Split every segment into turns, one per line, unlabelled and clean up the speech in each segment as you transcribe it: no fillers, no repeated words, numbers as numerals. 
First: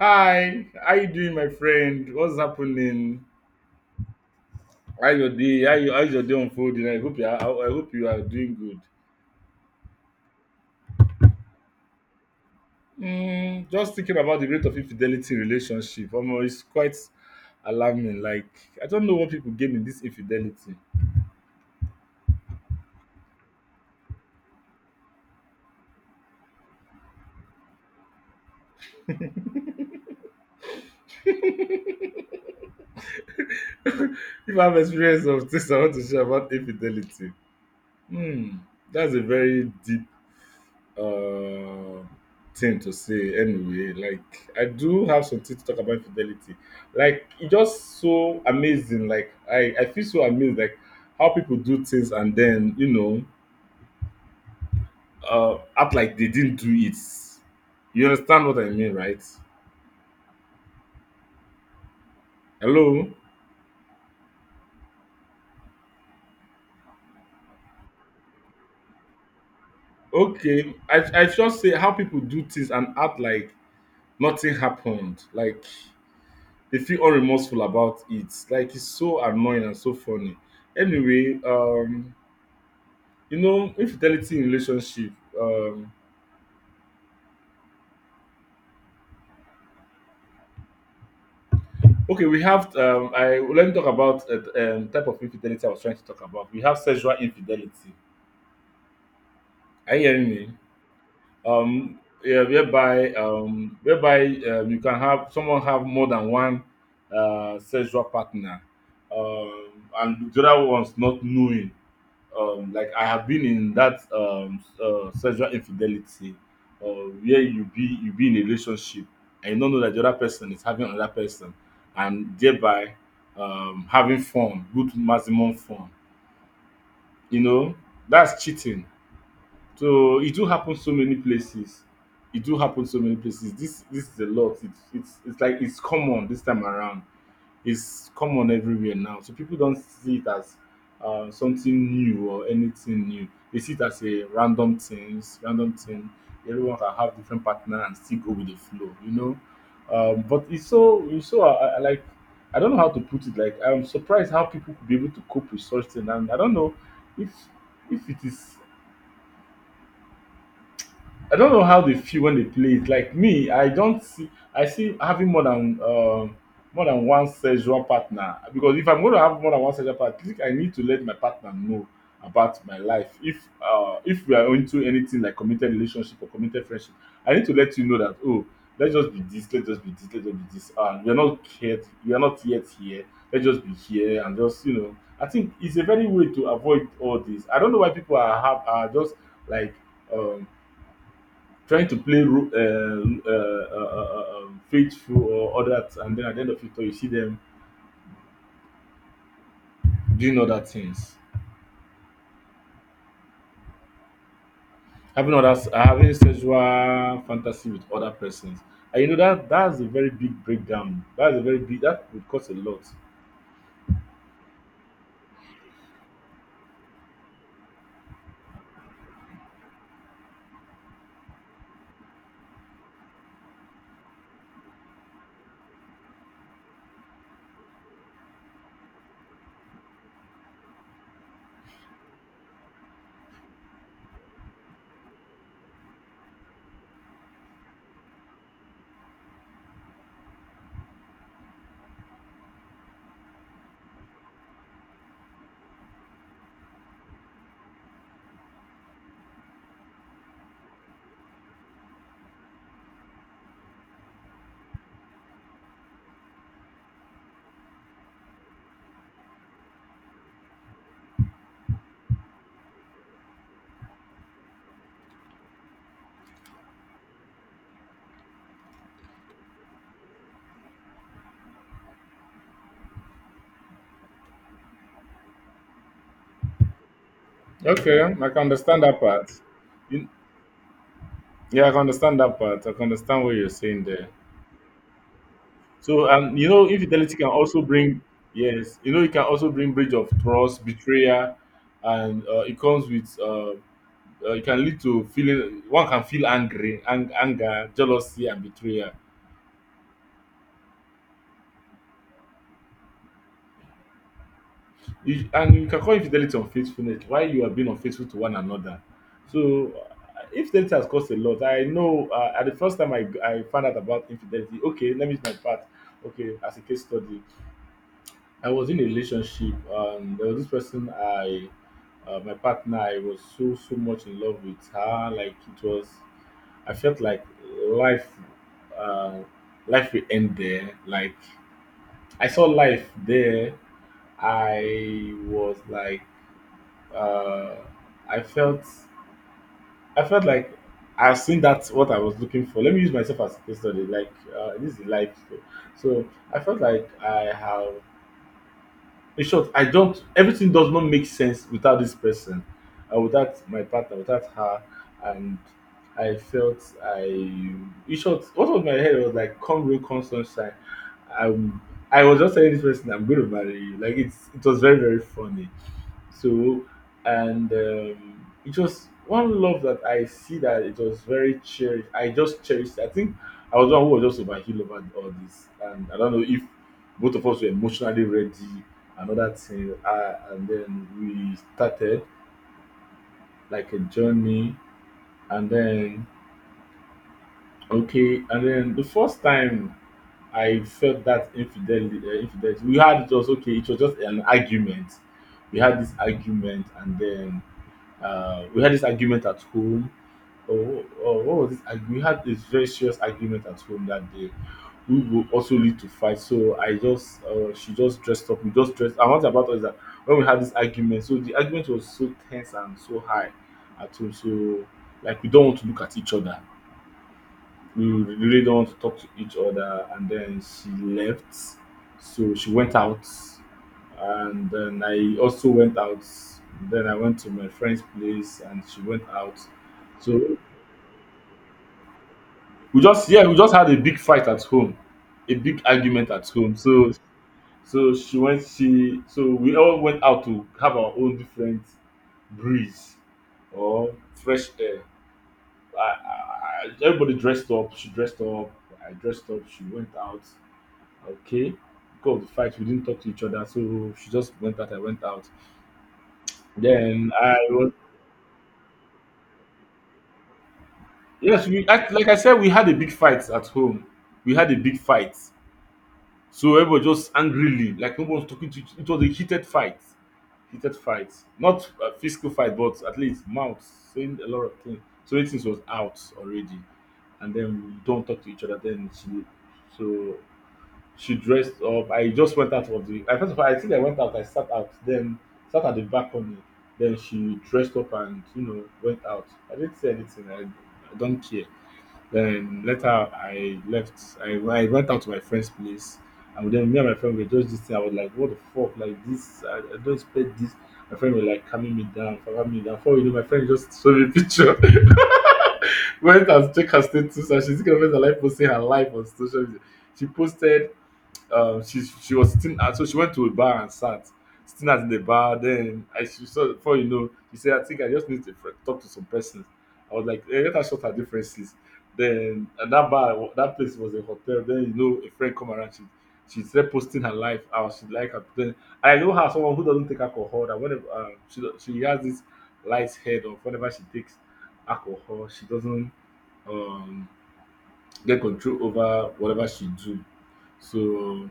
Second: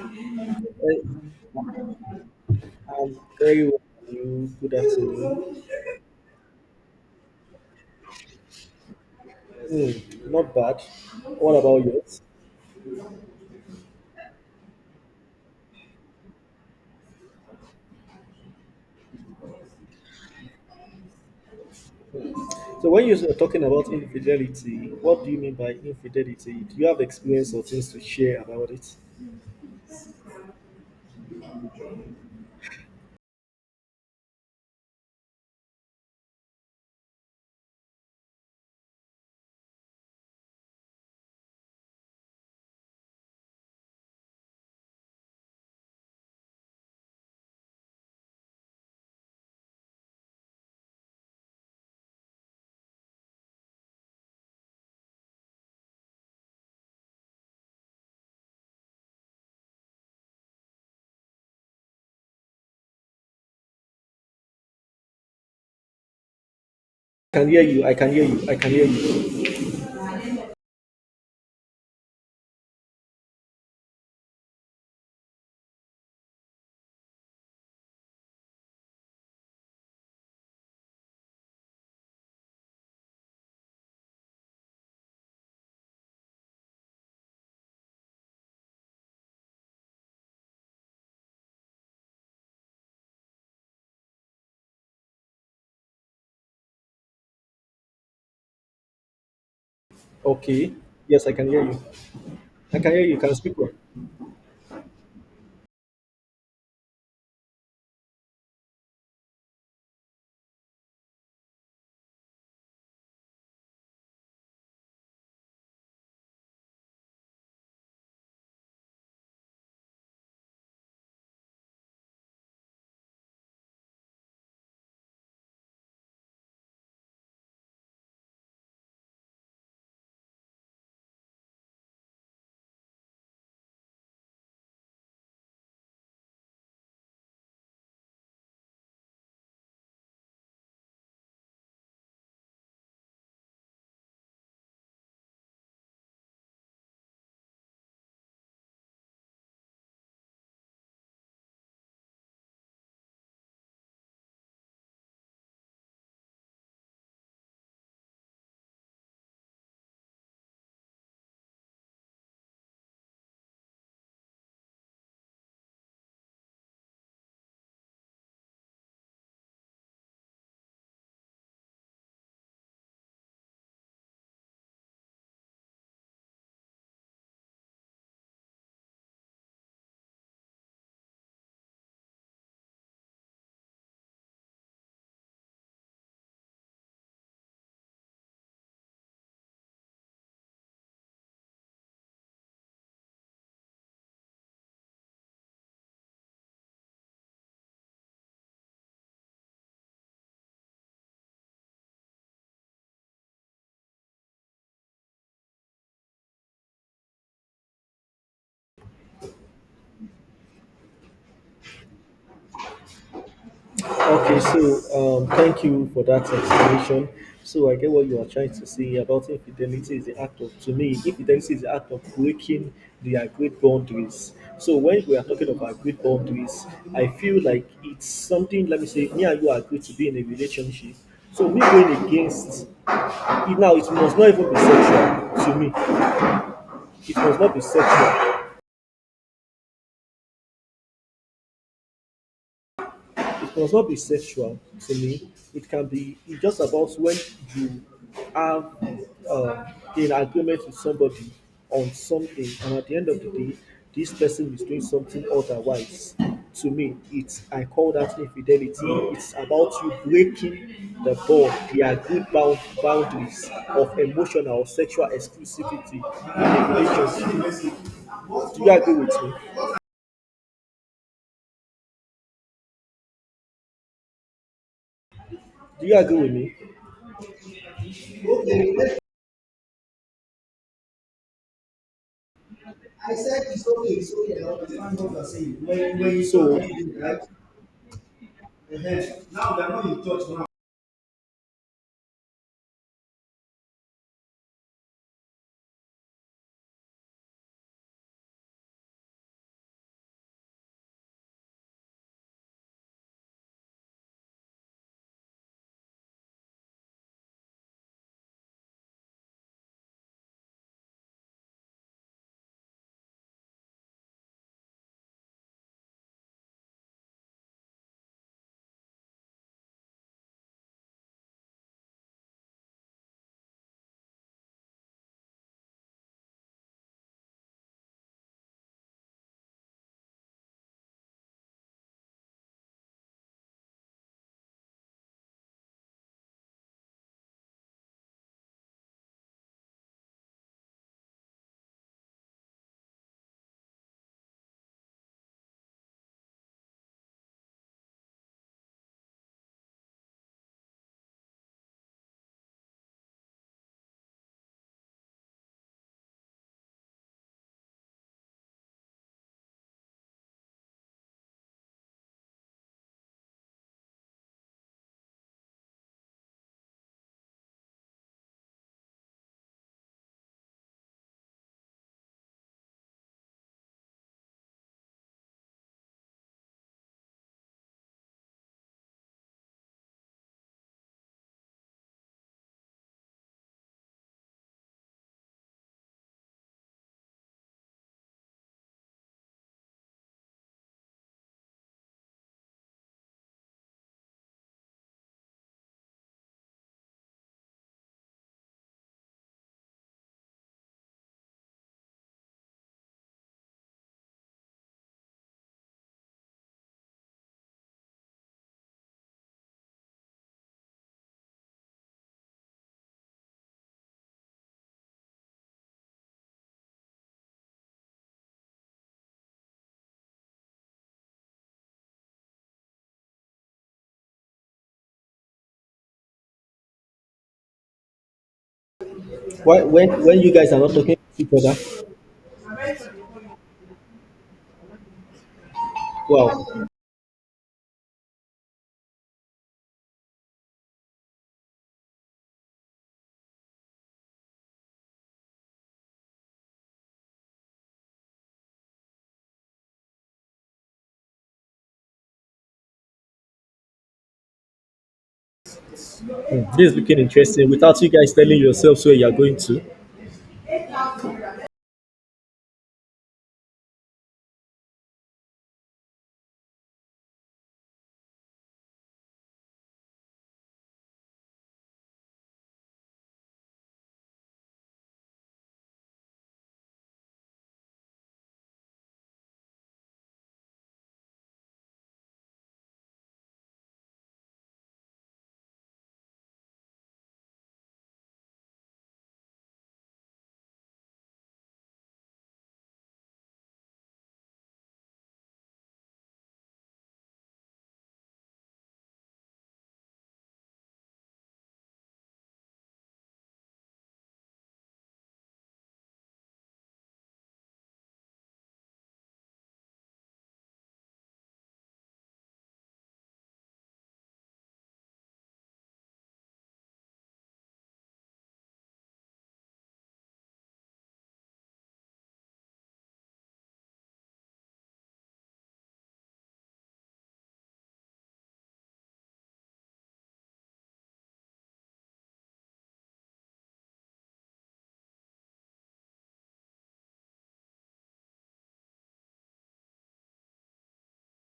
Hi, how you
Hey,
doing, my friend? What's
I'm
happening?
very well. And you? Good
How your
afternoon.
day? How's your day unfolding? I hope you are doing good.
Hmm, not bad. What about yours?
Just thinking about the rate of infidelity in relationship. Omo, it's quite alarming. Like I don't know what people gain in this infidelity.
So, when you're talking about infidelity, what do you mean by infidelity? Do you have experience or things to share about it?
If I have experience of this, I want to share about infidelity. Hmm, that's a very deep uh, thing to say anyway. Like I do have something to talk about infidelity. Like it's just so amazing. Like I feel so amazed, like how people do things and then act like they didn't do it. You understand what I mean, right? Hello?
I can hear you. I can hear you. I can hear you.
Okay. I just say how people do things and act like nothing happened. Like they feel unremorseful about it. Like it's so annoying and so funny. Anyway, infidelity in relationship. Um, okay, we have. I Let me talk about type of infidelity I was trying to talk about. We have sexual infidelity. Are you hearing me?
Okay. Yes, I can hear you.
Yeah,
I can hear
whereby,
you. Can speak well.
you can have someone have more than one sexual partner, um, and the other one's not knowing. Like I have been in that, sexual infidelity, or where you be in a relationship and you don't know that the other person is having another person, and thereby, having fun, good maximum fun, you know that's cheating. So it do happen so many places. It do happen so many places. This is a lot. It's like it's common this time around. Is common everywhere now. So people don't see it as something new or anything new. They see it as a random things, random thing. Everyone can have different partner and still go with the flow, But it's so, I like, I don't know how to put it. Like I'm surprised how people could be able to cope with such thing, and I don't know if if it is I don't know how they feel when they play it. Like me, I don't see. I see having more than, more than one sexual partner. Because if I'm going to have more than one sexual partner, I think I need to let my partner know about my life. If we are into anything like committed relationship or committed friendship, I need to let you know that, oh, let's just be this, let's just be this, let's just be this. And we are not yet here. Let's just be here and just. I think it's a very way to avoid all this. I don't know why people are just, like, um trying to play faithful or other, and then at the end of it all, you see them doing other things, having other, having sexual fantasy with other persons. And you know that that's a very big breakdown. That's a very big that would cost a lot.
Okay, so thank you for that explanation. So I get what you are trying to say about infidelity is the act of, to me, infidelity is the act of breaking the agreed boundaries. So when we are talking about agreed boundaries, I feel like it's something. Let me say, me and you agree to be in a relationship. So me going against it now, it must not even be sexual to me. It must not be sexual. It must not be sexual to me. It can be it's just about when you are uh, in agreement with somebody on something, and at the end of the day, this person is doing something otherwise. To me, it's I call that infidelity. It's about you breaking the bond, the agreed bound, boundaries of emotional or sexual exclusivity. Do you agree with me? Do you agree with
Okay, I can understand that
me?
part. You- yeah, I can understand that part. I can
I
understand what
said
you're
it's
saying
okay,
there.
it's okay. I understand what you're saying. When
So,
when you So talk So anything,
infidelity
right?
can also bring, yes,
Uh-huh.
it can also
Now they are
bring
not
breach
in
of
touch now.
trust, betrayal, and it comes with, it can lead to feeling, one can feel angry, anger, jealousy and betrayal. And you can call infidelity unfaithfulness, why you are being unfaithful to one another. So infidelity has caused a lot. I know, at the first time I found out about infidelity, okay, let me use my part, okay, as a case study. I was in a relationship. There was this person. I My partner, I was so much in love with her. Like it was, I felt like life, uh, life will end there. Like I saw life there. I was like, uh, I felt, I felt like I've seen, that's what I was looking for. Let me use myself as a case study. Like, this is life. So I felt like I have, in short, I don't everything does not make sense without this person, and without my partner, without her. And I felt I in short, what was, my head was like, come real, come sunshine. um I was just telling this person, I'm going to marry you. Like it was very, very funny. So, and it was one love that I see, that it was very cherished. I just cherished. I think I was the one who was just overhealed over all this, and I don't know if both of us were emotionally ready. Another thing, and then we started like a journey. And then, okay, and then the first time I felt that infidelity, we had just, okay, it was just an argument. We had this argument, and then, we had this argument at home. Oh, oh, what was this? We had this very serious argument at home that day. We will also lead to fight. So she just dressed up. We just dressed. And what about us is that when we had this argument, so the argument was so tense and so high at home. So, like, we don't want to look at each other. We really don't want to talk to each other. And then she left. So she went out. And then I also went out. Then I went to my friend's place and she went out.
Why, when you
So
guys are not talking to each other,
we just yeah, we just had a big fight at home, a big argument at home.
wow.
So so she went she so we all went out to have our own different breeze or fresh air. Everybody dressed up. She dressed up, I dressed up, she went out. Okay. Because of the fight, we didn't talk to each other, so she just went out. I went out.
Hmm, this is looking
Then I
interesting.
was
Without you guys telling yourselves where you are going to,
Yes, we act, like I said, we had a big fight at home. We had a big fight, so everybody just angrily, like no one was talking to each. It was a heated fight, not a physical fight, but at least mouth, saying a lot of things. So things was out already, and then we don't talk to each other. Then, so she dressed up. I just went out of the, I first of all, I think I went out. I sat out. Then sat at the balcony. Then she dressed up and, went out. I didn't say anything. I don't care. Then later I left. I went out to my friend's place. And then me and my friend were just this thing. I was like, what the fuck? Like this? I don't expect this. My friend was like calming me down, calming me down. Before you know, my friend just showed me a picture. Went and checked her status, and she's gonna her life, posting her life on social media. She posted, she was sitting at, so she went to a bar and sat, sitting at the bar. Then I she saw, before you know, she said, I think I just need to talk to some persons. I was like, hey, let her short her differences. Then at that place was a hotel. Then, a friend come around. She started posting her life, how she, like, her. Then I know her as someone who doesn't take alcohol, that whenever she has this light head of whenever she takes alcohol, she doesn't um get control over whatever she do. So,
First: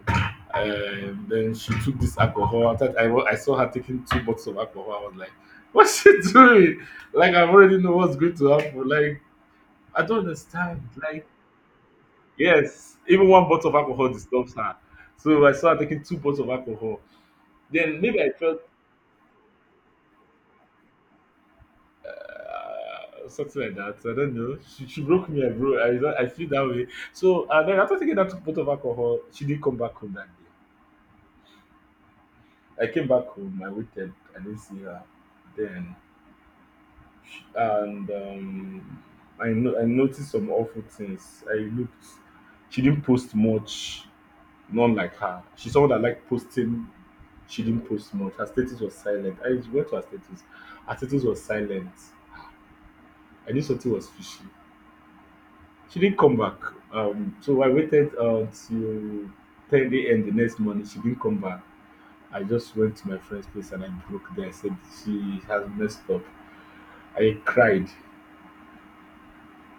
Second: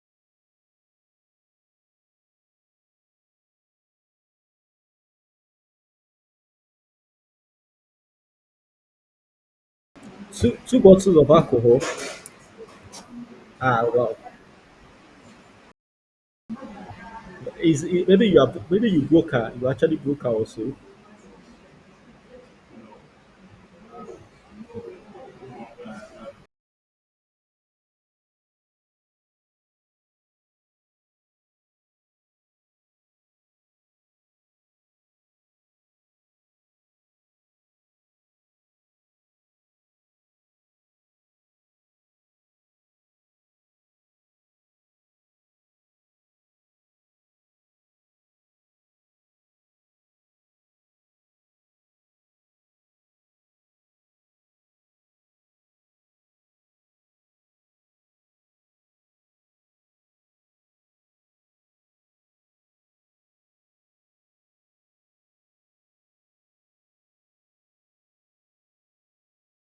then she took this alcohol. After that, I saw her taking two bottles of alcohol. I was like, what's she doing? Like, I already know what's going to happen. Like, I don't
two
understand.
bottles
Like,
of alcohol.
yes, even one bottle of
Ah,
alcohol
wow.
disturbs her. So I saw her taking two bottles of alcohol.
Is
Then
it-
maybe
maybe
I
you are
felt
maybe you broke her. You actually broke her also.
something like that. I don't know. She broke me, bro. I, don't- I feel that way. So, then after taking that two bottles of alcohol, she didn't come back home that day. I came back home. I waited. I didn't see her. Then, and I no- I noticed some awful things. I looked. She didn't post much. Not like her. She's someone that like posting. She didn't post much. Her status was silent. I went to her status. Her status was silent. I knew something was fishy. She didn't come back. So I waited till 10 a.m. the next morning. She didn't come back. I just went to my friend's place and I broke there. I said she has messed up. I cried.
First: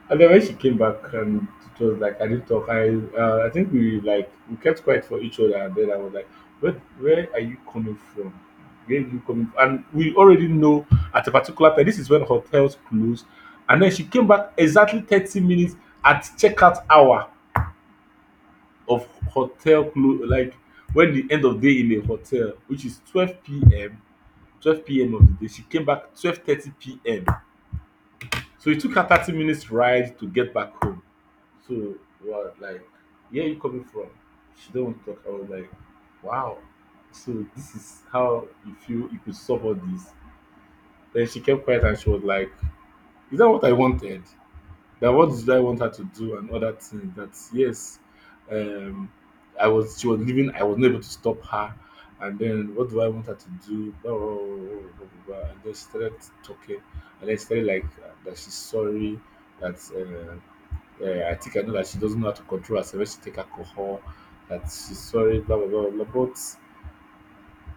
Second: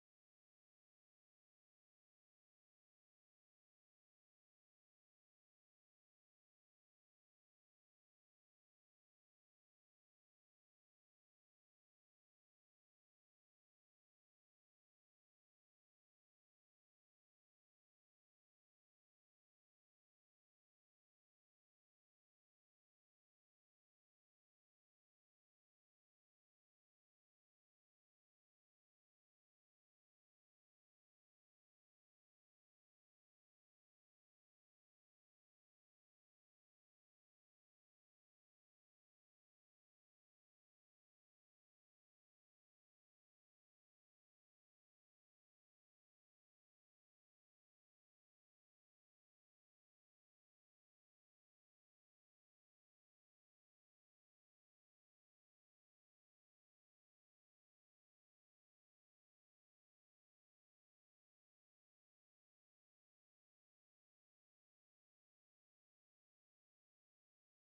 And then when she came back, and it was like I didn't talk. I think we kept quiet for each other, and then I was like, Where where are you coming from? Where are you coming from? And we already know at a particular time this is when hotels close. And then she came back exactly 30 minutes at checkout hour of hotel close, like when the end of day in a hotel, which is 12 p.m. of the day. She came back 12:30 p.m. So it took her 30 minutes ride to get back home. So what, like, where are you coming from? She don't want to talk. I was like, wow. So this is how you feel you could solve all this. Then she kept quiet and she was like, is that what I wanted? That what did I want her to do and other things? That yes, um I was she was leaving, I wasn't able to stop her. And then what do I want her to do? Blah, blah, blah, blah, blah, blah. And then she started talking, and then she started like that she's sorry, that uh, yeah, I think I know that she doesn't know how to control herself when she take alcohol, that she's sorry, blah blah blah blah blah. But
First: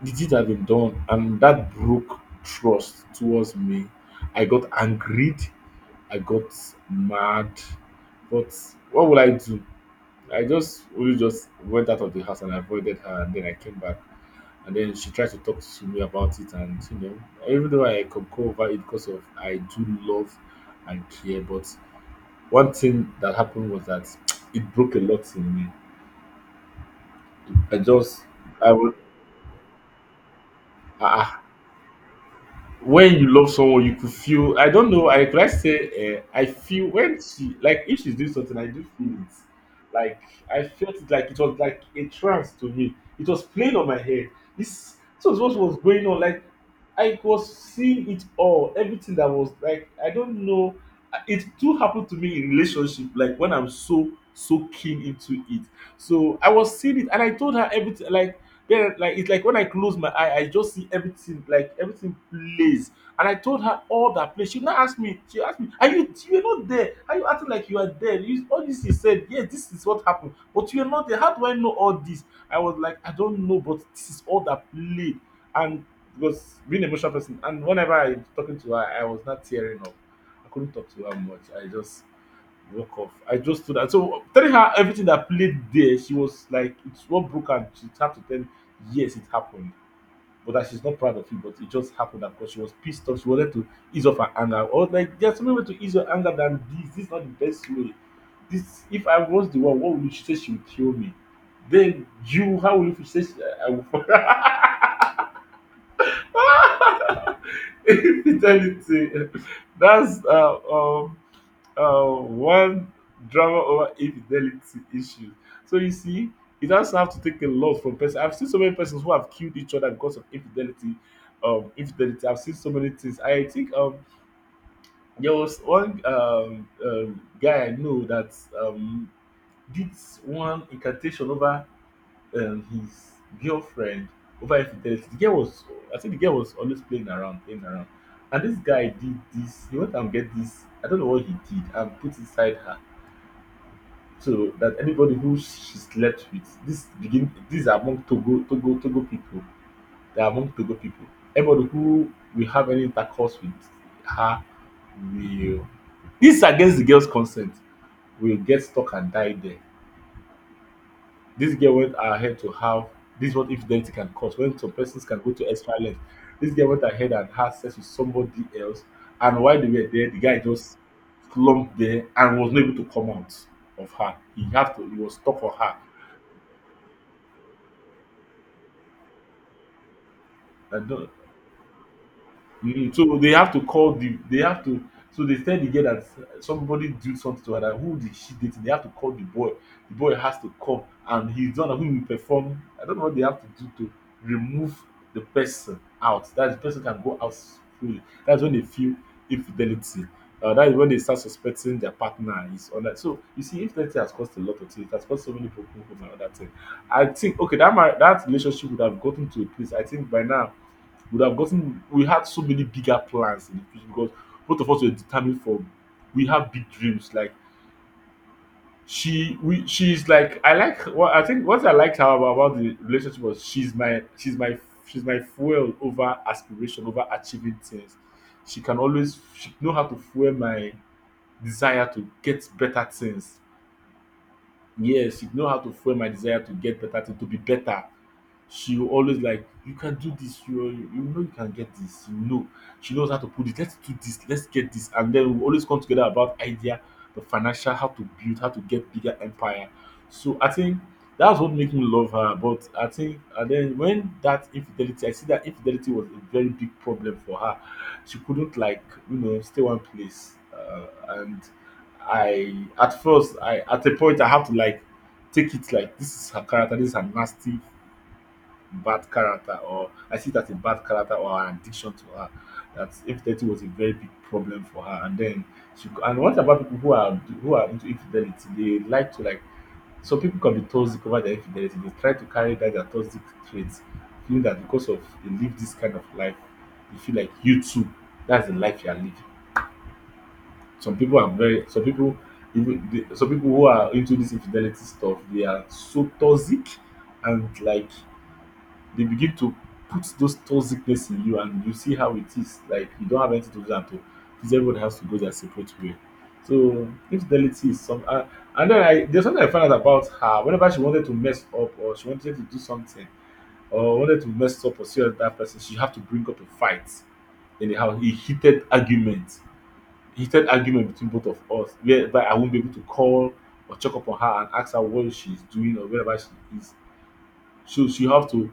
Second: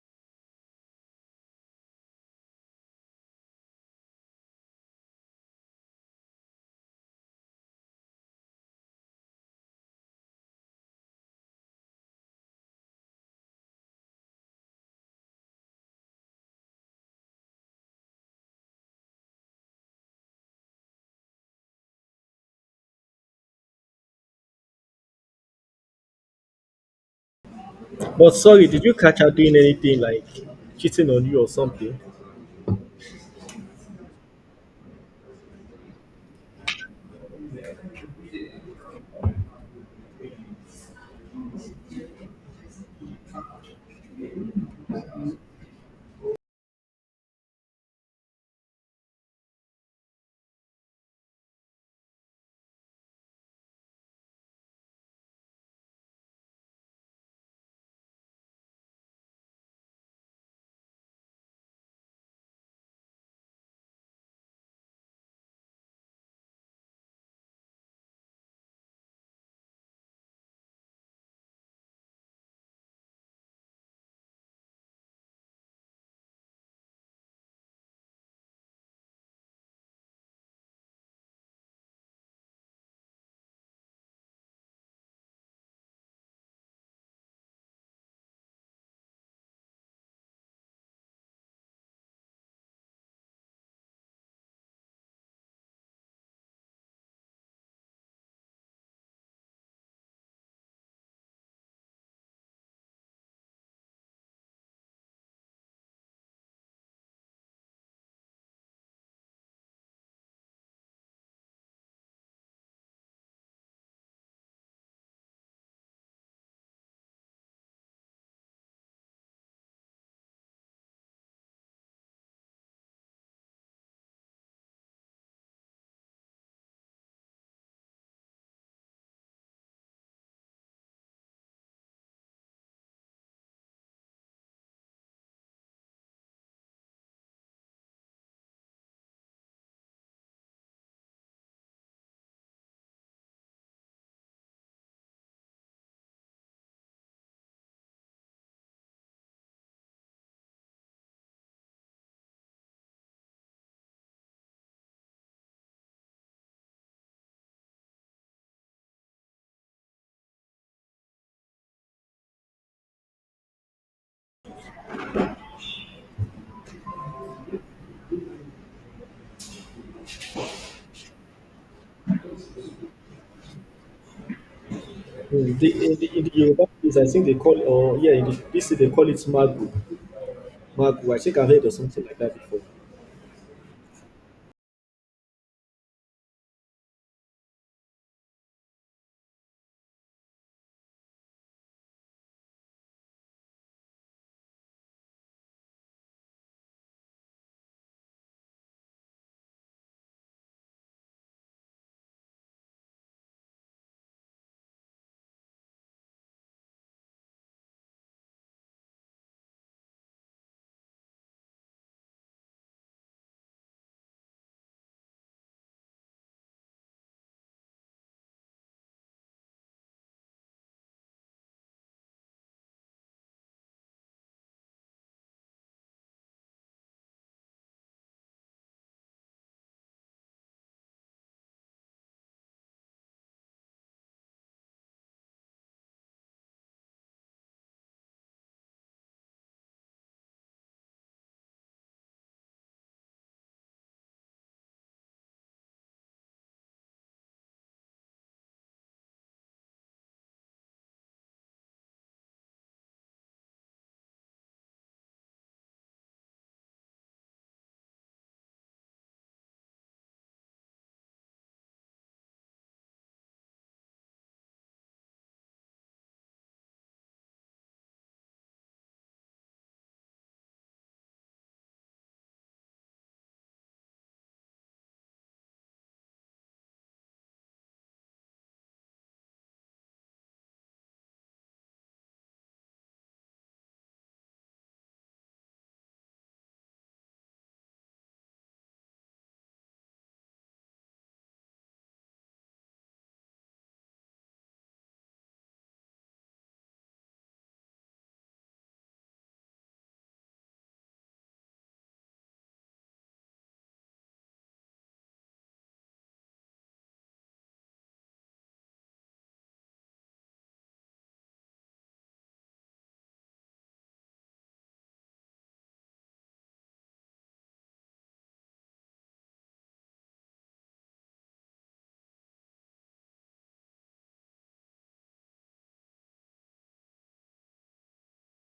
the deed had been done, and that broke trust towards me. I got angered, I got mad, but what would I do? I just only just went out of the house and avoided her, and then I came back, and then she tried to talk to me about it, and you know, even though I could go over it because of I do love and care, but one thing that happened was that it broke a lot in me. I just
But sorry,
I
did
would
you catch her doing anything like cheating on you
I
or something?
When you love someone you could feel. I don't know, I could I say I feel when she, like, if she's doing something I do feel it. Like, I felt it, like it was like a trance to me. It was playing on my head. This was what was going on. Like, I was seeing it all, everything that was like, I don't know. It too happened to me in relationship, like when I'm so keen into it. So I was seeing it and I told her everything. Like, then, like, it's like when I close my eye, I just see everything, like everything plays. And I told her all that place. She asked me, are you were not there? Are you acting like you are there? You, all this you said, yeah, this is what happened. But you are not there. How do I know all this? I was like, I don't know, but this is all that played. And because being an emotional person, and whenever I talking to her, I was not tearing up. I couldn't talk to her much. I just walk off. I just stood, and so telling her everything that played there, she was like, it's what broke her. She had to tell me, yes, it happened. But that she's not proud of it, but it just happened because she was pissed off. She wanted to ease off her anger. Or like, there's no way to ease your anger than this. This is not the best way. This, if I was the one, what would you, she say she would kill me? Then you, how will you, she say she, I will if you tell it to- that's one drama over infidelity issue. So you see, it doesn't have to take a lot from person. I've seen so many persons who have killed each other because of infidelity. Infidelity. I've seen so many things. I think there was one guy I know that um, did one incantation over his girlfriend over infidelity. The girl was, I think the girl was always playing around, playing around. And this guy did this. He went and get this. I don't know what he did and put inside her so that anybody who she slept with, this begin, these are among Togo people. They are among Togo people. Anybody who will have any intercourse with her will, this is against the girl's consent, will get stuck and die there. This girl went ahead to have, this is what infidelity can cause when some persons can go to extra length. This girl went ahead and had sex with somebody else, and while they were there, the guy just slumped there and was not able to come out of her. He have to he was stuck for
Hmm,
her.
in the Yoruba place, I think they call or yeah, in the, this they call it magu.
I
Mark,
don't,
I think I heard of something like that before.
so they have to call the, they have to, so they tell the girl that somebody did something to her, that who did she date? They have to call the boy. The boy has to come and he's done, one who will perform. I don't know what they have to do to remove the person out, that the person can go out freely. That's when they feel infidelity. That is when they start suspecting their partner is on that. So you see, infidelity has caused a lot of things. It has caused so many broken homes and other things. I think okay, that my, that relationship would have gotten to a place. I think by now would have gotten, we had so many bigger plans in the future because both of us were determined for, we have big dreams, like, she, we, she's like, I like what, I think what I liked her about, the relationship, was she's my fuel over aspiration, over achieving things. She can always, she know how to fuel my desire to get better things. Yes, she know how to fuel my desire to get better, to be better. She will always like, you can do this, you, you know you can get this, you know. She knows how to put it, let's do this, let's get this. And then we always come together about idea, the financial, how to build, how to get bigger empire. So I think that's what makes me love her. But I think, and then when that infidelity, I see that infidelity was a very big problem for her. She couldn't like, stay one place. And I at first, I at a point I have to like take it like this is her character, this is her nasty bad character, or I see that a bad character or an addiction to her. That infidelity was a very big problem for her, and then and what about people who are into infidelity? They like to, like, some people can be toxic over their infidelity. They try to carry that, their toxic traits, feeling that because of they live this kind of life, they feel like you too. That's the life you are living. Some people are very, some people even the, some people who are into this infidelity stuff, they are so toxic and like they begin to put those toxicness in you, and you see how it is. Like, you don't have anything to do and to, because everybody has to go their separate way. So infidelity is some and then I, there's something I found out about her. Whenever she wanted to mess up or she wanted to do something, or wanted to mess up or see that person, she have to bring up a fight in the house, a heated argument between both of us whereby I won't be able to call or check up on her and ask her what she's doing or wherever she is. So she have to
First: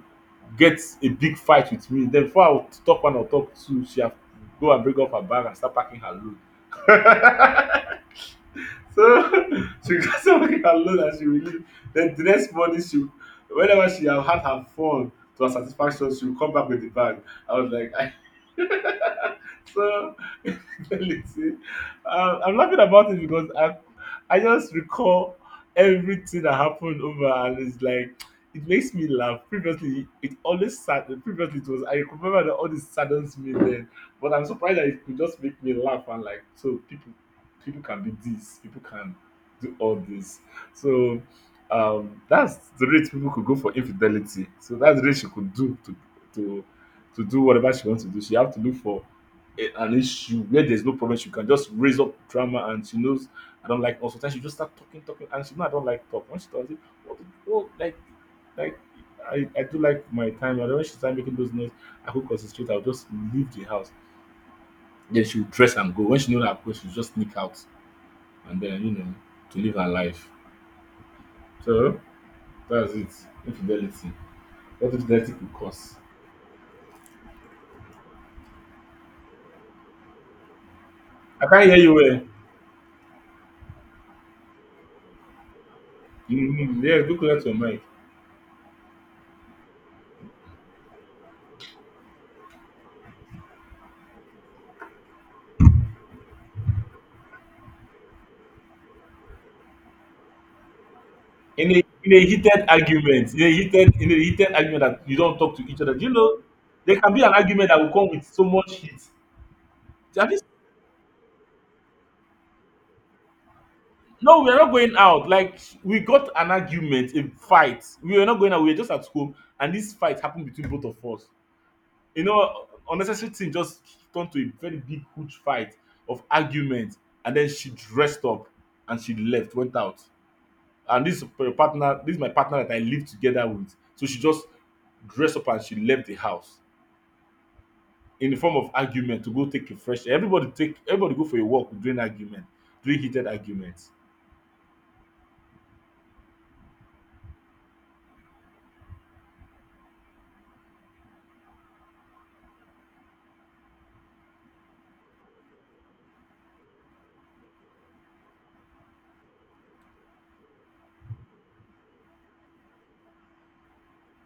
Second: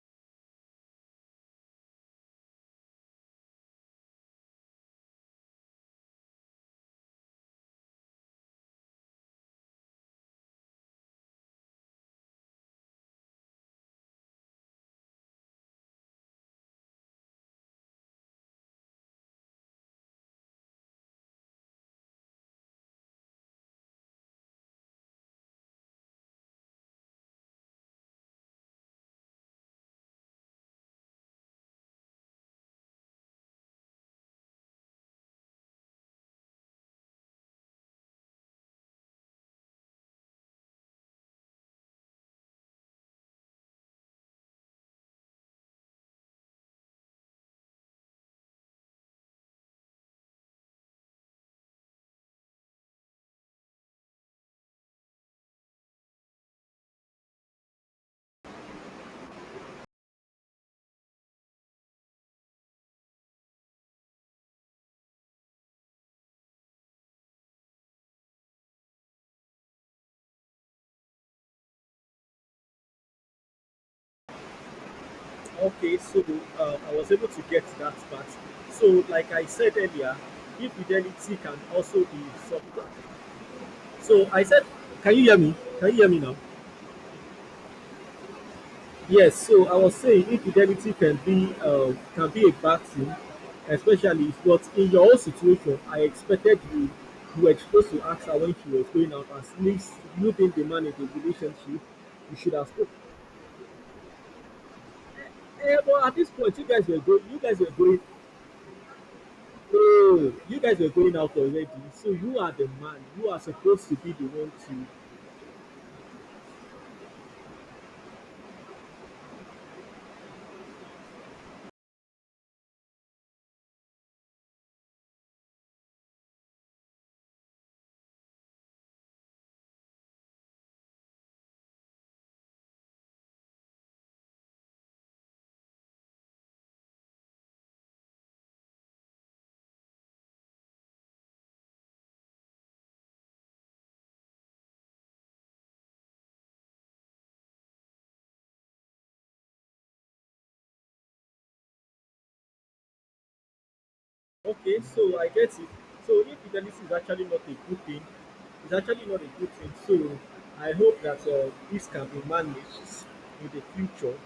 get a big fight with me. Then before I would talk one or talk two, she have to go and break up her bag and start packing her load. So she go start packing her load and she will leave. Then the next morning she, whenever she have had her fun to her satisfaction, she will come back with the bag. I was like, I so infidelity. I'm laughing about it because I just recall everything that happened over, and it's like it makes me laugh. Previously, it always sad. Previously, it was, I remember that all this saddens me then, but I'm surprised that it could just make me laugh. And like, so people, people can be this, people can do all this. So that's the rate people could go for infidelity. So that's the rate she could do to, to to do whatever she wants to do. She have to look for an issue where there's no problem, she can just raise up drama, and she knows I don't like. Also sometimes she just start talking, talking and she know I don't like talk. When she does it, what do oh like I do like my time, and when she start making those noise, I could concentrate, I'll just leave the house. Then she'll dress and go. When she know that approach, she'll just sneak out and then to live her life. So that's it. Infidelity. What infidelity could cause.
Okay, so I was able to get that part. So, like I said earlier, infidelity
I
can
can't hear you
also
well.
be subtle. So I said, can you hear me? Can you hear me now?
Mm, yeah, do clear to your mic.
Yes. So I was saying infidelity can be a bad thing, especially if what in your own situation, I expected you you were supposed to ask her when she was going out, and since you didn't demand a
in
relationship,
a in a
you should
heated
have spoken.
argument, in a heated argument that you don't talk to
Eh,
each other, do
but
you
at this
know
point,
there can be an
you guys
argument
were
that will
going.
come with so much heat. At
No,
least,
you guys were going out already. So you are the man. You are supposed to be the
no, we
one
are not
to.
going out, like, we got an argument, a fight. We were not going out, we were just at home, and this fight happened between both of us. You know, unnecessary thing just turned to a very big huge fight of argument. And then she dressed up and she left, went out. And this partner, this is my partner that I live together with, so she just dressed up and she left the house in the form of argument to go take a fresh air. Everybody take, everybody go for a walk during argument, during heated arguments.
Okay, so I get it. So if fidelity is actually not a good thing, it's actually not a good thing. So I hope that this can be managed in the future.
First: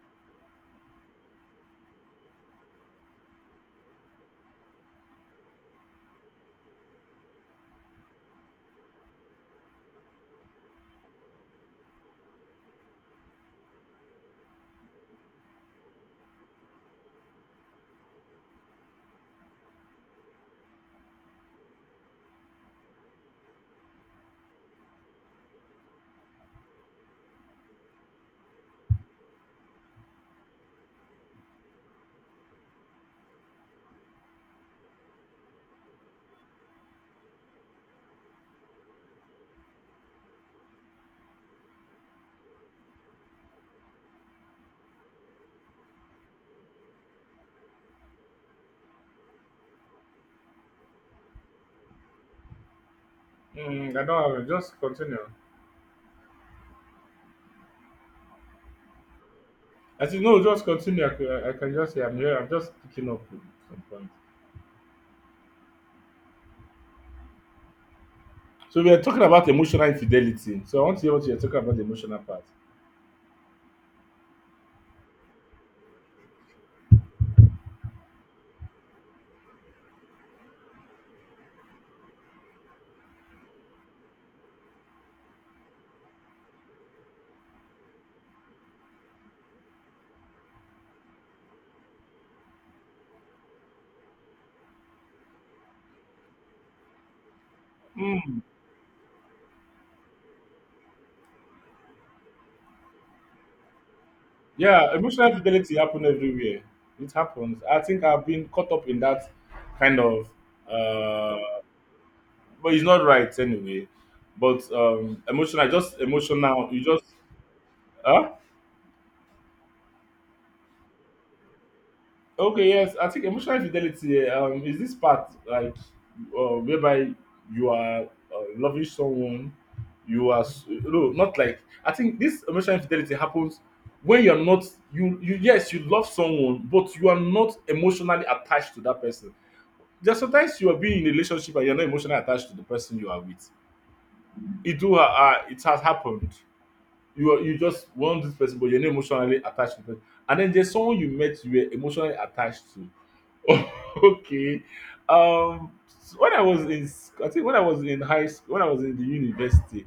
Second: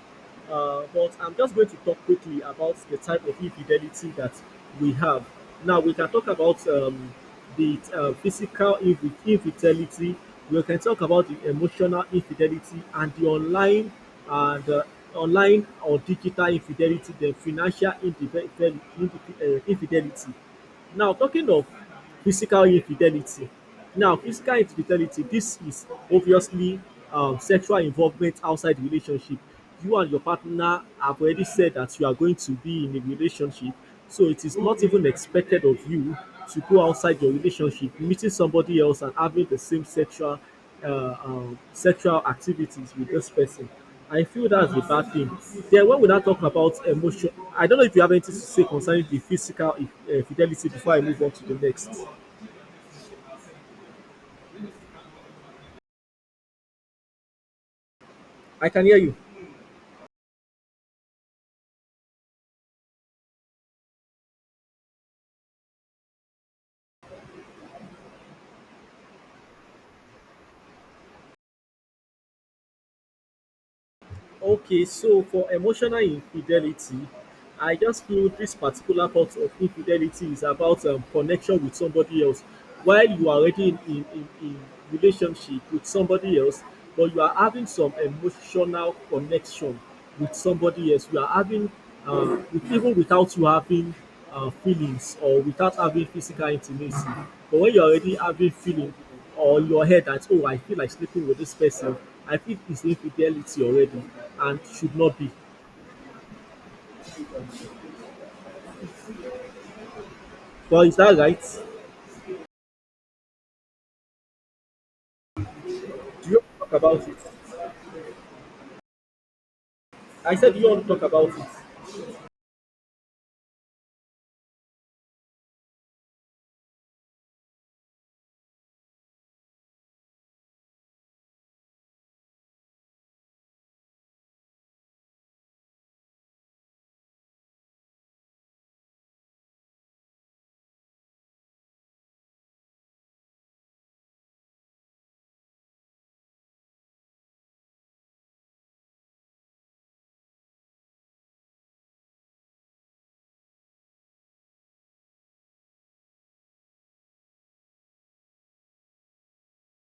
But I'm just going to talk quickly about the type of infidelity that we have. Now we can talk about the physical infidelity. We can talk about the emotional infidelity and the online and online or digital infidelity, the financial infidelity. Now, talking of physical infidelity, now physical infidelity, this is obviously sexual involvement outside the relationship. You and your partner have already said that you are going to be in a relationship, so it is not even expected of you to go outside your relationship, meeting somebody else and having the same sexual sexual activities with this person. I feel that's a bad thing. Then when we now talk about emotion, I don't know if you have anything to say concerning the physical fidelity before I move on to the next.
Mm, I don't have it. Just continue.
I can hear you.
I said, no, just continue. I, I can just say I'm here. I'm just picking up with some points. So we are talking about emotional infidelity. So I want to hear what you're talking about the emotional part.
Okay, so for emotional infidelity, I just feel this particular part of infidelity is about connection with somebody else. While you are already in relationship with somebody else, but you are having some emotional connection with somebody else. You are having, with, even without you having feelings or without having physical intimacy. But when you are already
Mm,
having feeling, or your head that oh, I feel like sleeping with this person, I feel it's infidelity already and
yeah,
should not
emotional
be.
infidelity happen everywhere. It happens. I think I've been caught up in that kind of,
Well, is that
uh,
right?
but it's not right anyway. But emotional, just
Do you
emotional.
want to talk
You just,
about it?
huh?
I said, do you want to talk about it?
Okay, yes, I think emotional fidelity is this part like whereby you are loving someone, you are no, not like. I think this emotional infidelity happens when you're not. You yes, you love someone but you are not emotionally attached to that person. There's sometimes you are being in a relationship and you're not emotionally attached to the person you are with. It do it has happened. You are, you just want this person but you're not emotionally attached to the person. And then there's someone you met, you were emotionally attached to. Okay. Um, so when I was in, I think when I was in high school, when I was in the university,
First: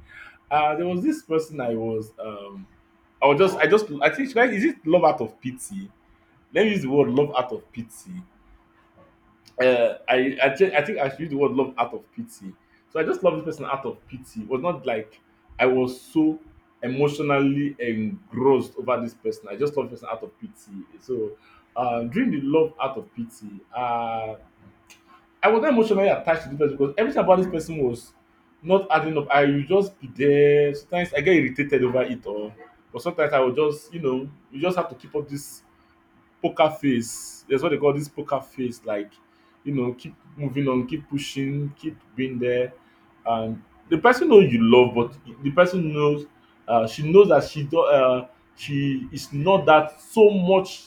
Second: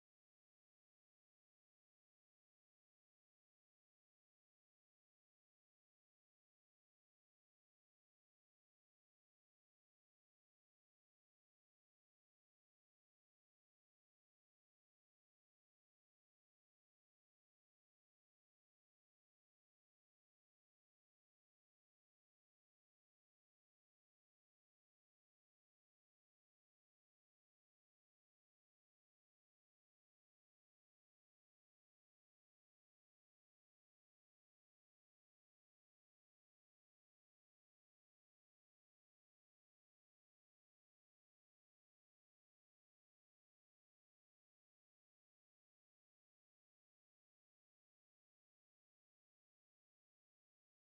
there was this person I was just, I think, should I, is it love out of pity? Let me use the word love out of pity. I think I should use the word love out of pity. So I just love this person out of pity. It was not like I was so emotionally engrossed over this person. I just love this person out of pity. So during the love out of pity, I was not emotionally attached to the person because everything about this person was not adding up. I would just be there. Sometimes I get irritated over it, or but sometimes I would just, you know, you just have to keep up this poker face. That's what they call this poker face. Like, you know, keep moving on, keep pushing, keep being there. And the person knows you love, but the person knows she knows that she do, she is not that so much.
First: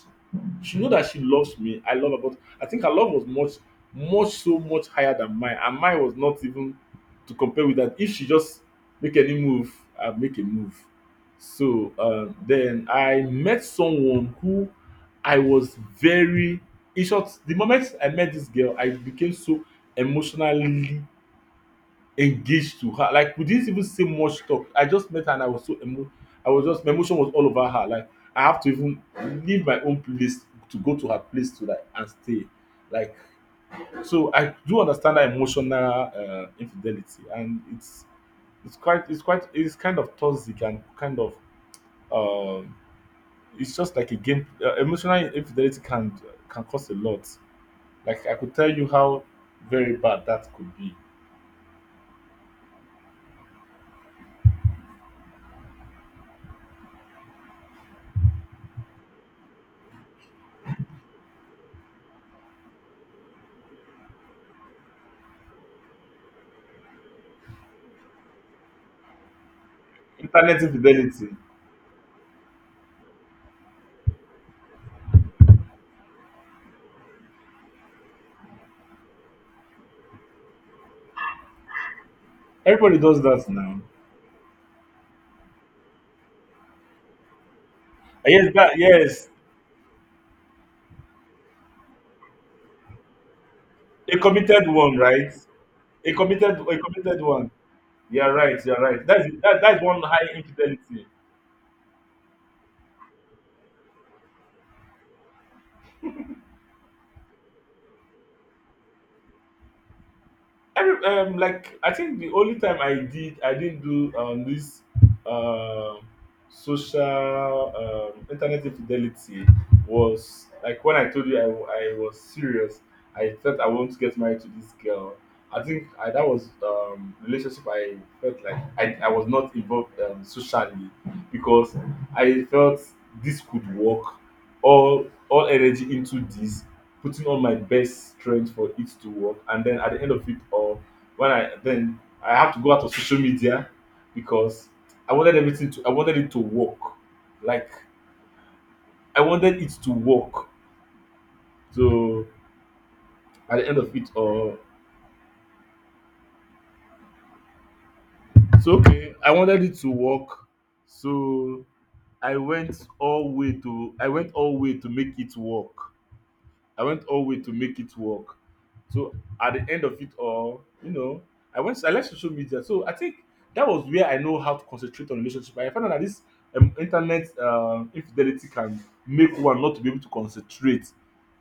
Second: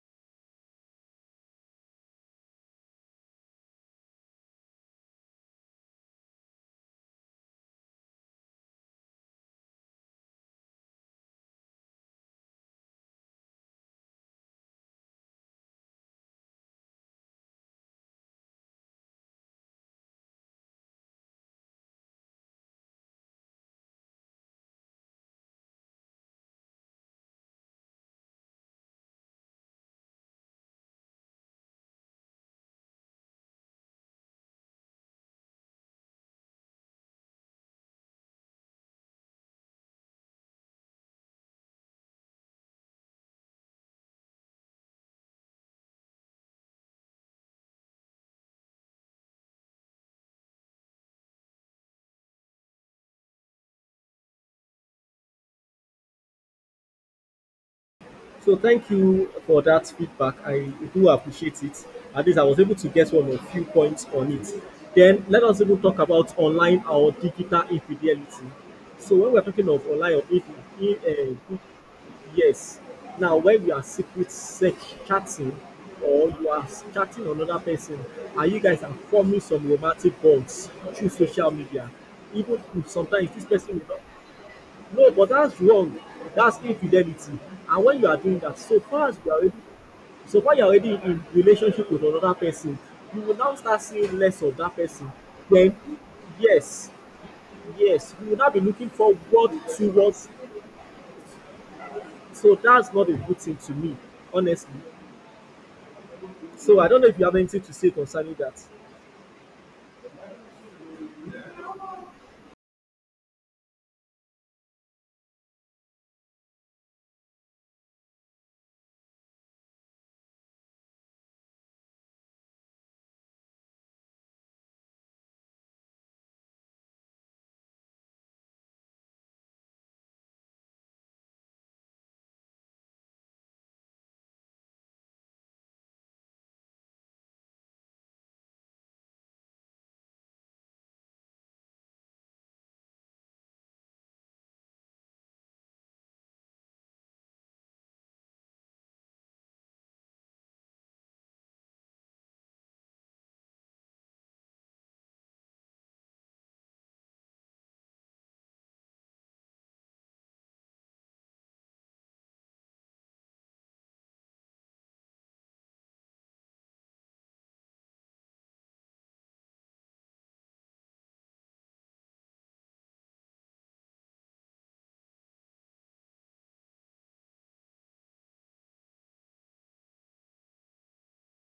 She knows that she loves me. I love her, but I think her love was much, much so much higher than mine, and mine was not even to compare with that. If she just make any move, I make a move. So then I met someone who I was very, in short, the moment I met this girl, I became so emotionally engaged to her. Like we didn't even say much talk. I just met her and I was so emo. I was just, my emotion was all over her. Like I have to even leave my own place to go to her place to like and stay. Like, so, I do understand that emotional infidelity, and it's quite it's kind of toxic and kind of um it's just like a game. Emotional infidelity can cost a lot. Like I could tell you how very bad that could be.
So thank you for that feedback. I do appreciate it. At least I was able to get one or few points on it. Then let us even talk about online or digital infidelity. So when we're talking of online or digital,
Internet infidelity.
eh, yes. Now, when you are secret sec chatting or you are chatting another person and you guys are forming some romantic bonds through social media, even if
Everybody does
sometimes this
that
person
now.
will not. No, but that's wrong. That's infidelity. And when you are
Ah,
doing
yes,
that,
that, yes.
so far you are already in relationship with another person, you will now start seeing
A
less of
committed
that
one,
person.
right?
Then,
A committed a
yes,
committed one.
yes,
You
you
are
will now be
right, you are
looking
right.
forward
That's that, that's one high
towards.
infidelity.
So that's not a good thing to me, honestly. So I don't know if you have anything to say concerning that.
Every like I think the only time I did, I didn't do this um social internet infidelity was like when I told you I was serious. I thought I want to get married to this girl. I think that was relationship. I felt like I was not involved, socially, because I felt this could work, all energy into this, putting all my best strength for it to work. And then at the end of it all, when I then I have to go out of social media because I wanted everything to. I wanted it to work. Like I wanted it to work. So at the end of it all, so okay, I wanted it to work. So I went all way to make it work. I went all way to make it work. So at the end of it all, you know, I went. I left social media. So I think that was where I know how to concentrate on relationship. I found out that this internet infidelity can make one not to be able to concentrate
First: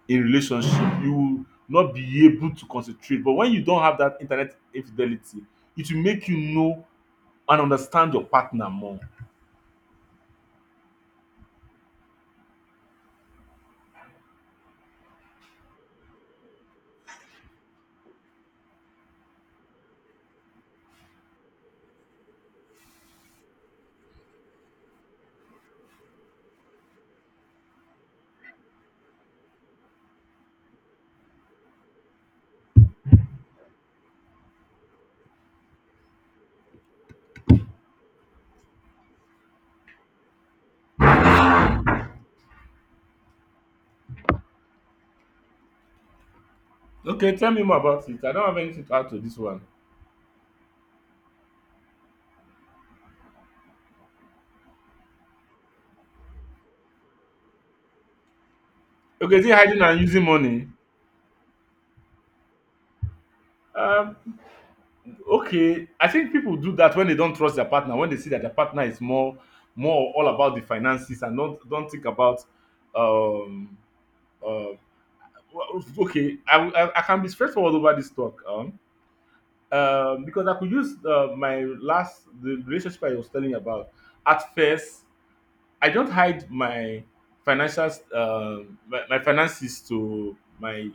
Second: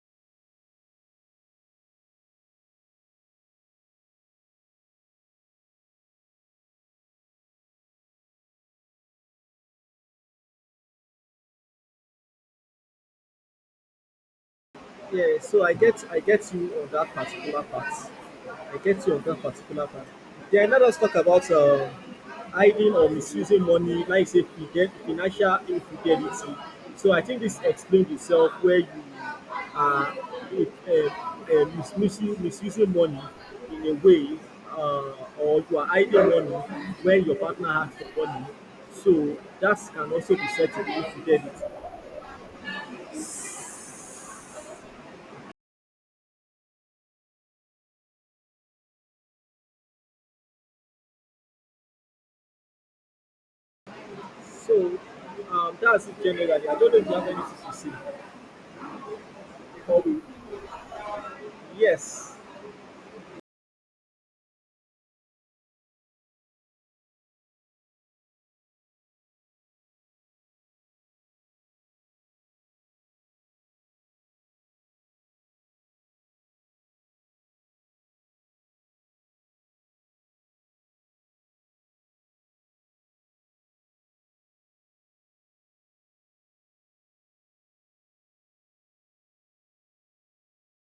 in relationship. You will not be able to concentrate. But when you don't have that internet infidelity, it will make you know and understand your partner more.
Yeah, so I get you on that particular part. I get you on that particular part. Then let us talk about hiding or misusing money, like say financial infidelity. So I think this explains itself where you are if, uh, mis- misu- misusing money in a way uh, or you are hiding money when your partner has the money. So that can also be said to be infidelity.
Okay, tell me more about it. I don't have anything to add to this one.
So that's it generally. I don't know if you have anything to say.
Okay, is it hiding and
Before we-
using money?
yes.
Um, Okay, I think people do that when they don't trust their partner, when they see that their partner is more all about the finances and don't think about um uh well, okay, I can be straightforward over this talk because I could use my last, the relationship I was telling you about. At first, I don't hide my financial my finances to my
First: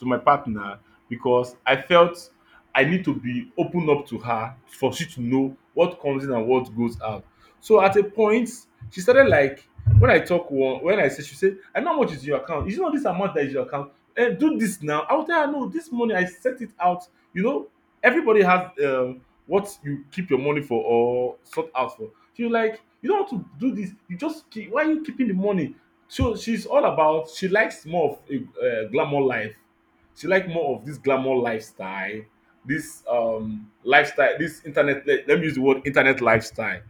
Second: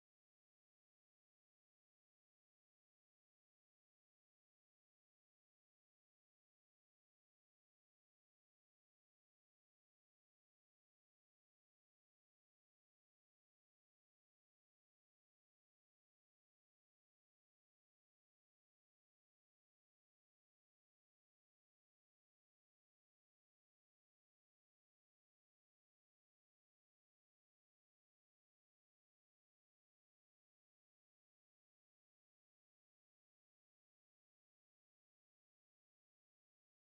partner because I felt I need to be open up to her for she to know what comes in and what goes out. So at a point, she started like, when I talk one, when I say, she said, I know how much is your account. Is it not this amount that is your account? Eh, do this now. I will tell her, no, this money I set it out. You know, everybody has what you keep your money for or sort out for. She was like, you don't want to do this. You just keep. Why are you keeping the money? So she's all about, she likes more of a glamour life, she like more of this glamour lifestyle, this internet. Let me use the word internet lifestyle.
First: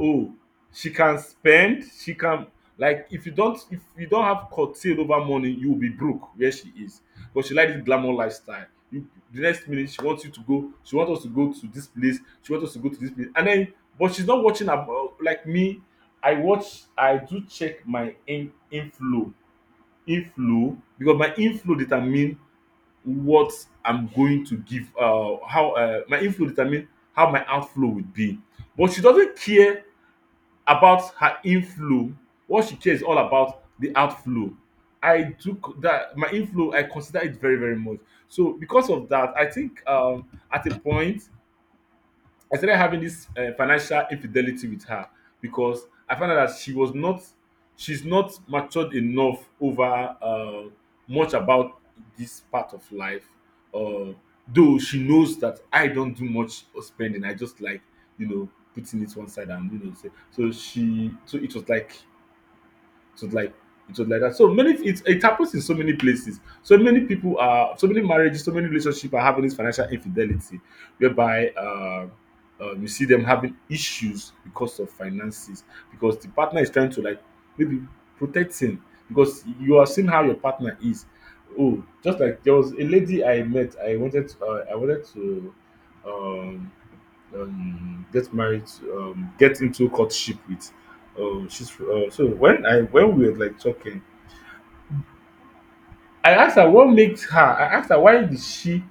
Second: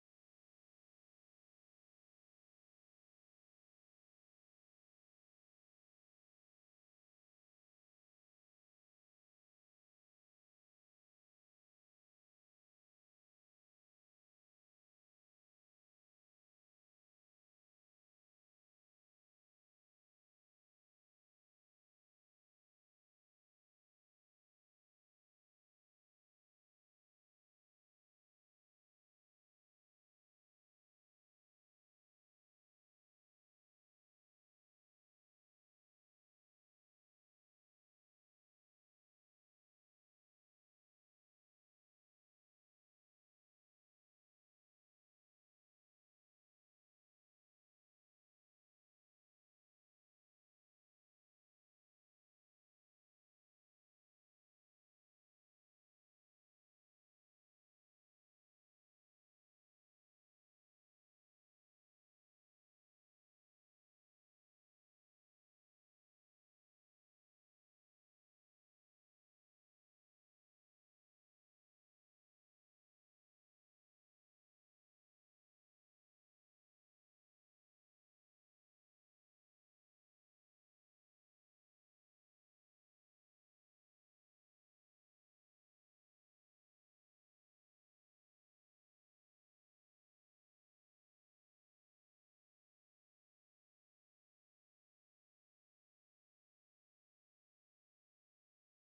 Oh, she can spend. She can, like, if you don't have curtailed over money, you will be broke where she is. But she like this glamour lifestyle. You, the next minute she wants you to go. She wants us to go to this place. She wants us to go to this place. And then, but she's not watching about, like me, I watch. I do check my inflow, because my inflow determine what I'm going to give, how my inflow determine how my outflow would be. But she doesn't care about her inflow. What she cares all about the outflow. I took that my inflow. I consider it very very much. So because of that, I think at a point I started having this financial infidelity with her because I found out that she was not, she's not matured enough over uh, much about this part of life. Uh, though she knows that I don't do much of spending, I just like, you know, putting it one side and, you know, say so she, so it was like, it was like it was like that. So many, it happens in so many places. So many people are, so many marriages, so many relationships are having this financial infidelity, whereby you see them having issues because of finances, because the partner is trying to like maybe protect him because you are seeing how your partner is. Oh, just like there was a lady I met. I wanted to um get married, get into courtship with. She's so when I when we were like talking, I asked her what makes her. I asked her why did she.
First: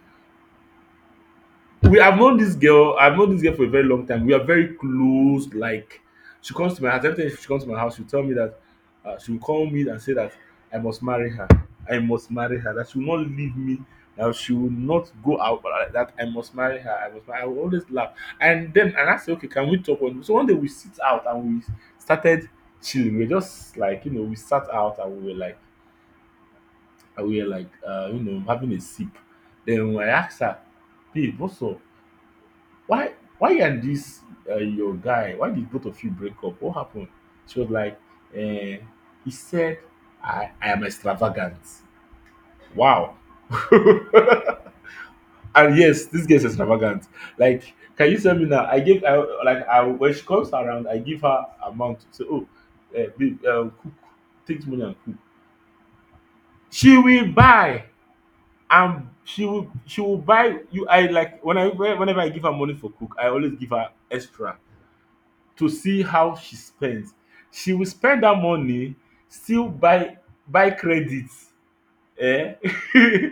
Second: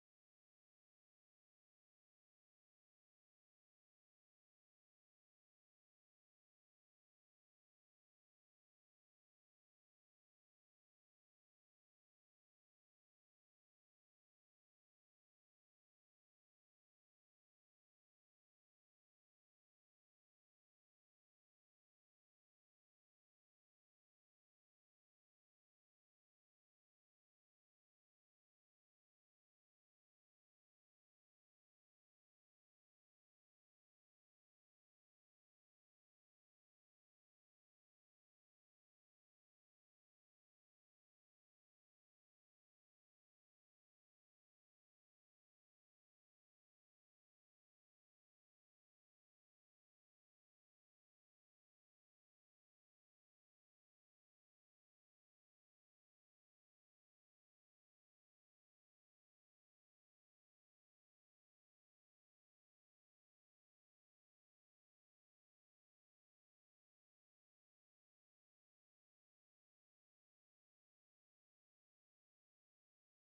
We have known this girl, I've known this girl for a very long time. We are very close, like, she comes to my house, every time she comes to my house, she'll tell me that, she'll call me and say that I must marry her, I must marry her, that she will not leave me, that she will not go out, but, that I must marry her, I must marry. I will always laugh. And then and I say, "Okay, can we talk on?" So one day we sit out and we started chilling. We were just like, you know, we sat out and we were like, you know, having a sip. Then I asked her, "Babe, what's up? Why why are this, your guy, why did both of you break up, what happened?" She was like, eh, he said I am extravagant. Wow. And yes, this girl is extravagant. Like, can you tell me? Now, I give I like, I when she comes around, I give her amount, say, oh, eh, babe, cook. Take money and cook. She will buy, and she will buy you. I, like when I, whenever I give her money for cook, I always give her extra to see how she spends. She will spend that money, still buy credits, eh,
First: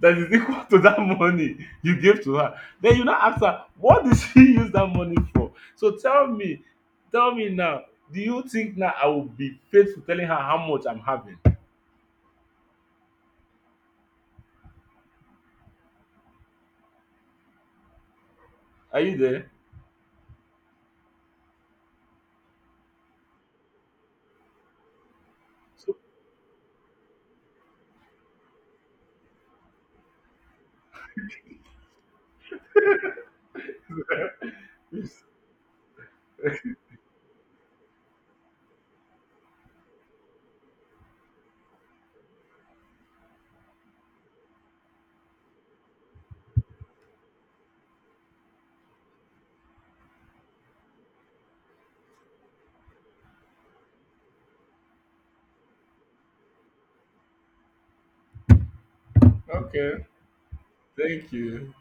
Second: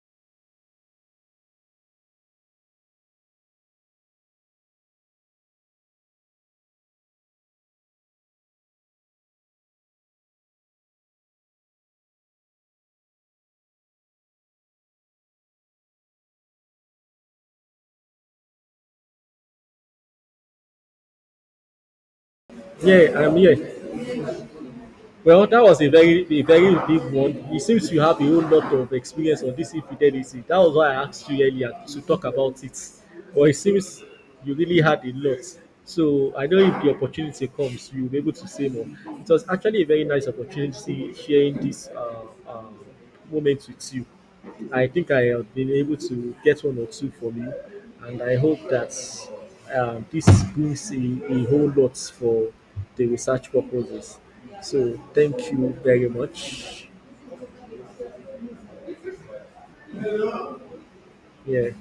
that is equal to that money you gave to her. Then you now ask her, what did she use that money for? So tell me now, do you think now I will be faithful telling her how much I'm having? Are you there?
Yeah, I'm here. Well, that was
So,
a very big one. It seems you have a whole lot of experience on this infidelity. That was why I asked you earlier to talk about it. But it seems you really had a
please.
lot. So I know if the opportunity comes, you'll be able to say more. It was actually a very nice opportunity sharing this moment with you. I think I have been able to get one or two from you, and I hope that this brings a whole lot for the research purposes. So, thank you very much.
Okay. Thank
Yeah.
you.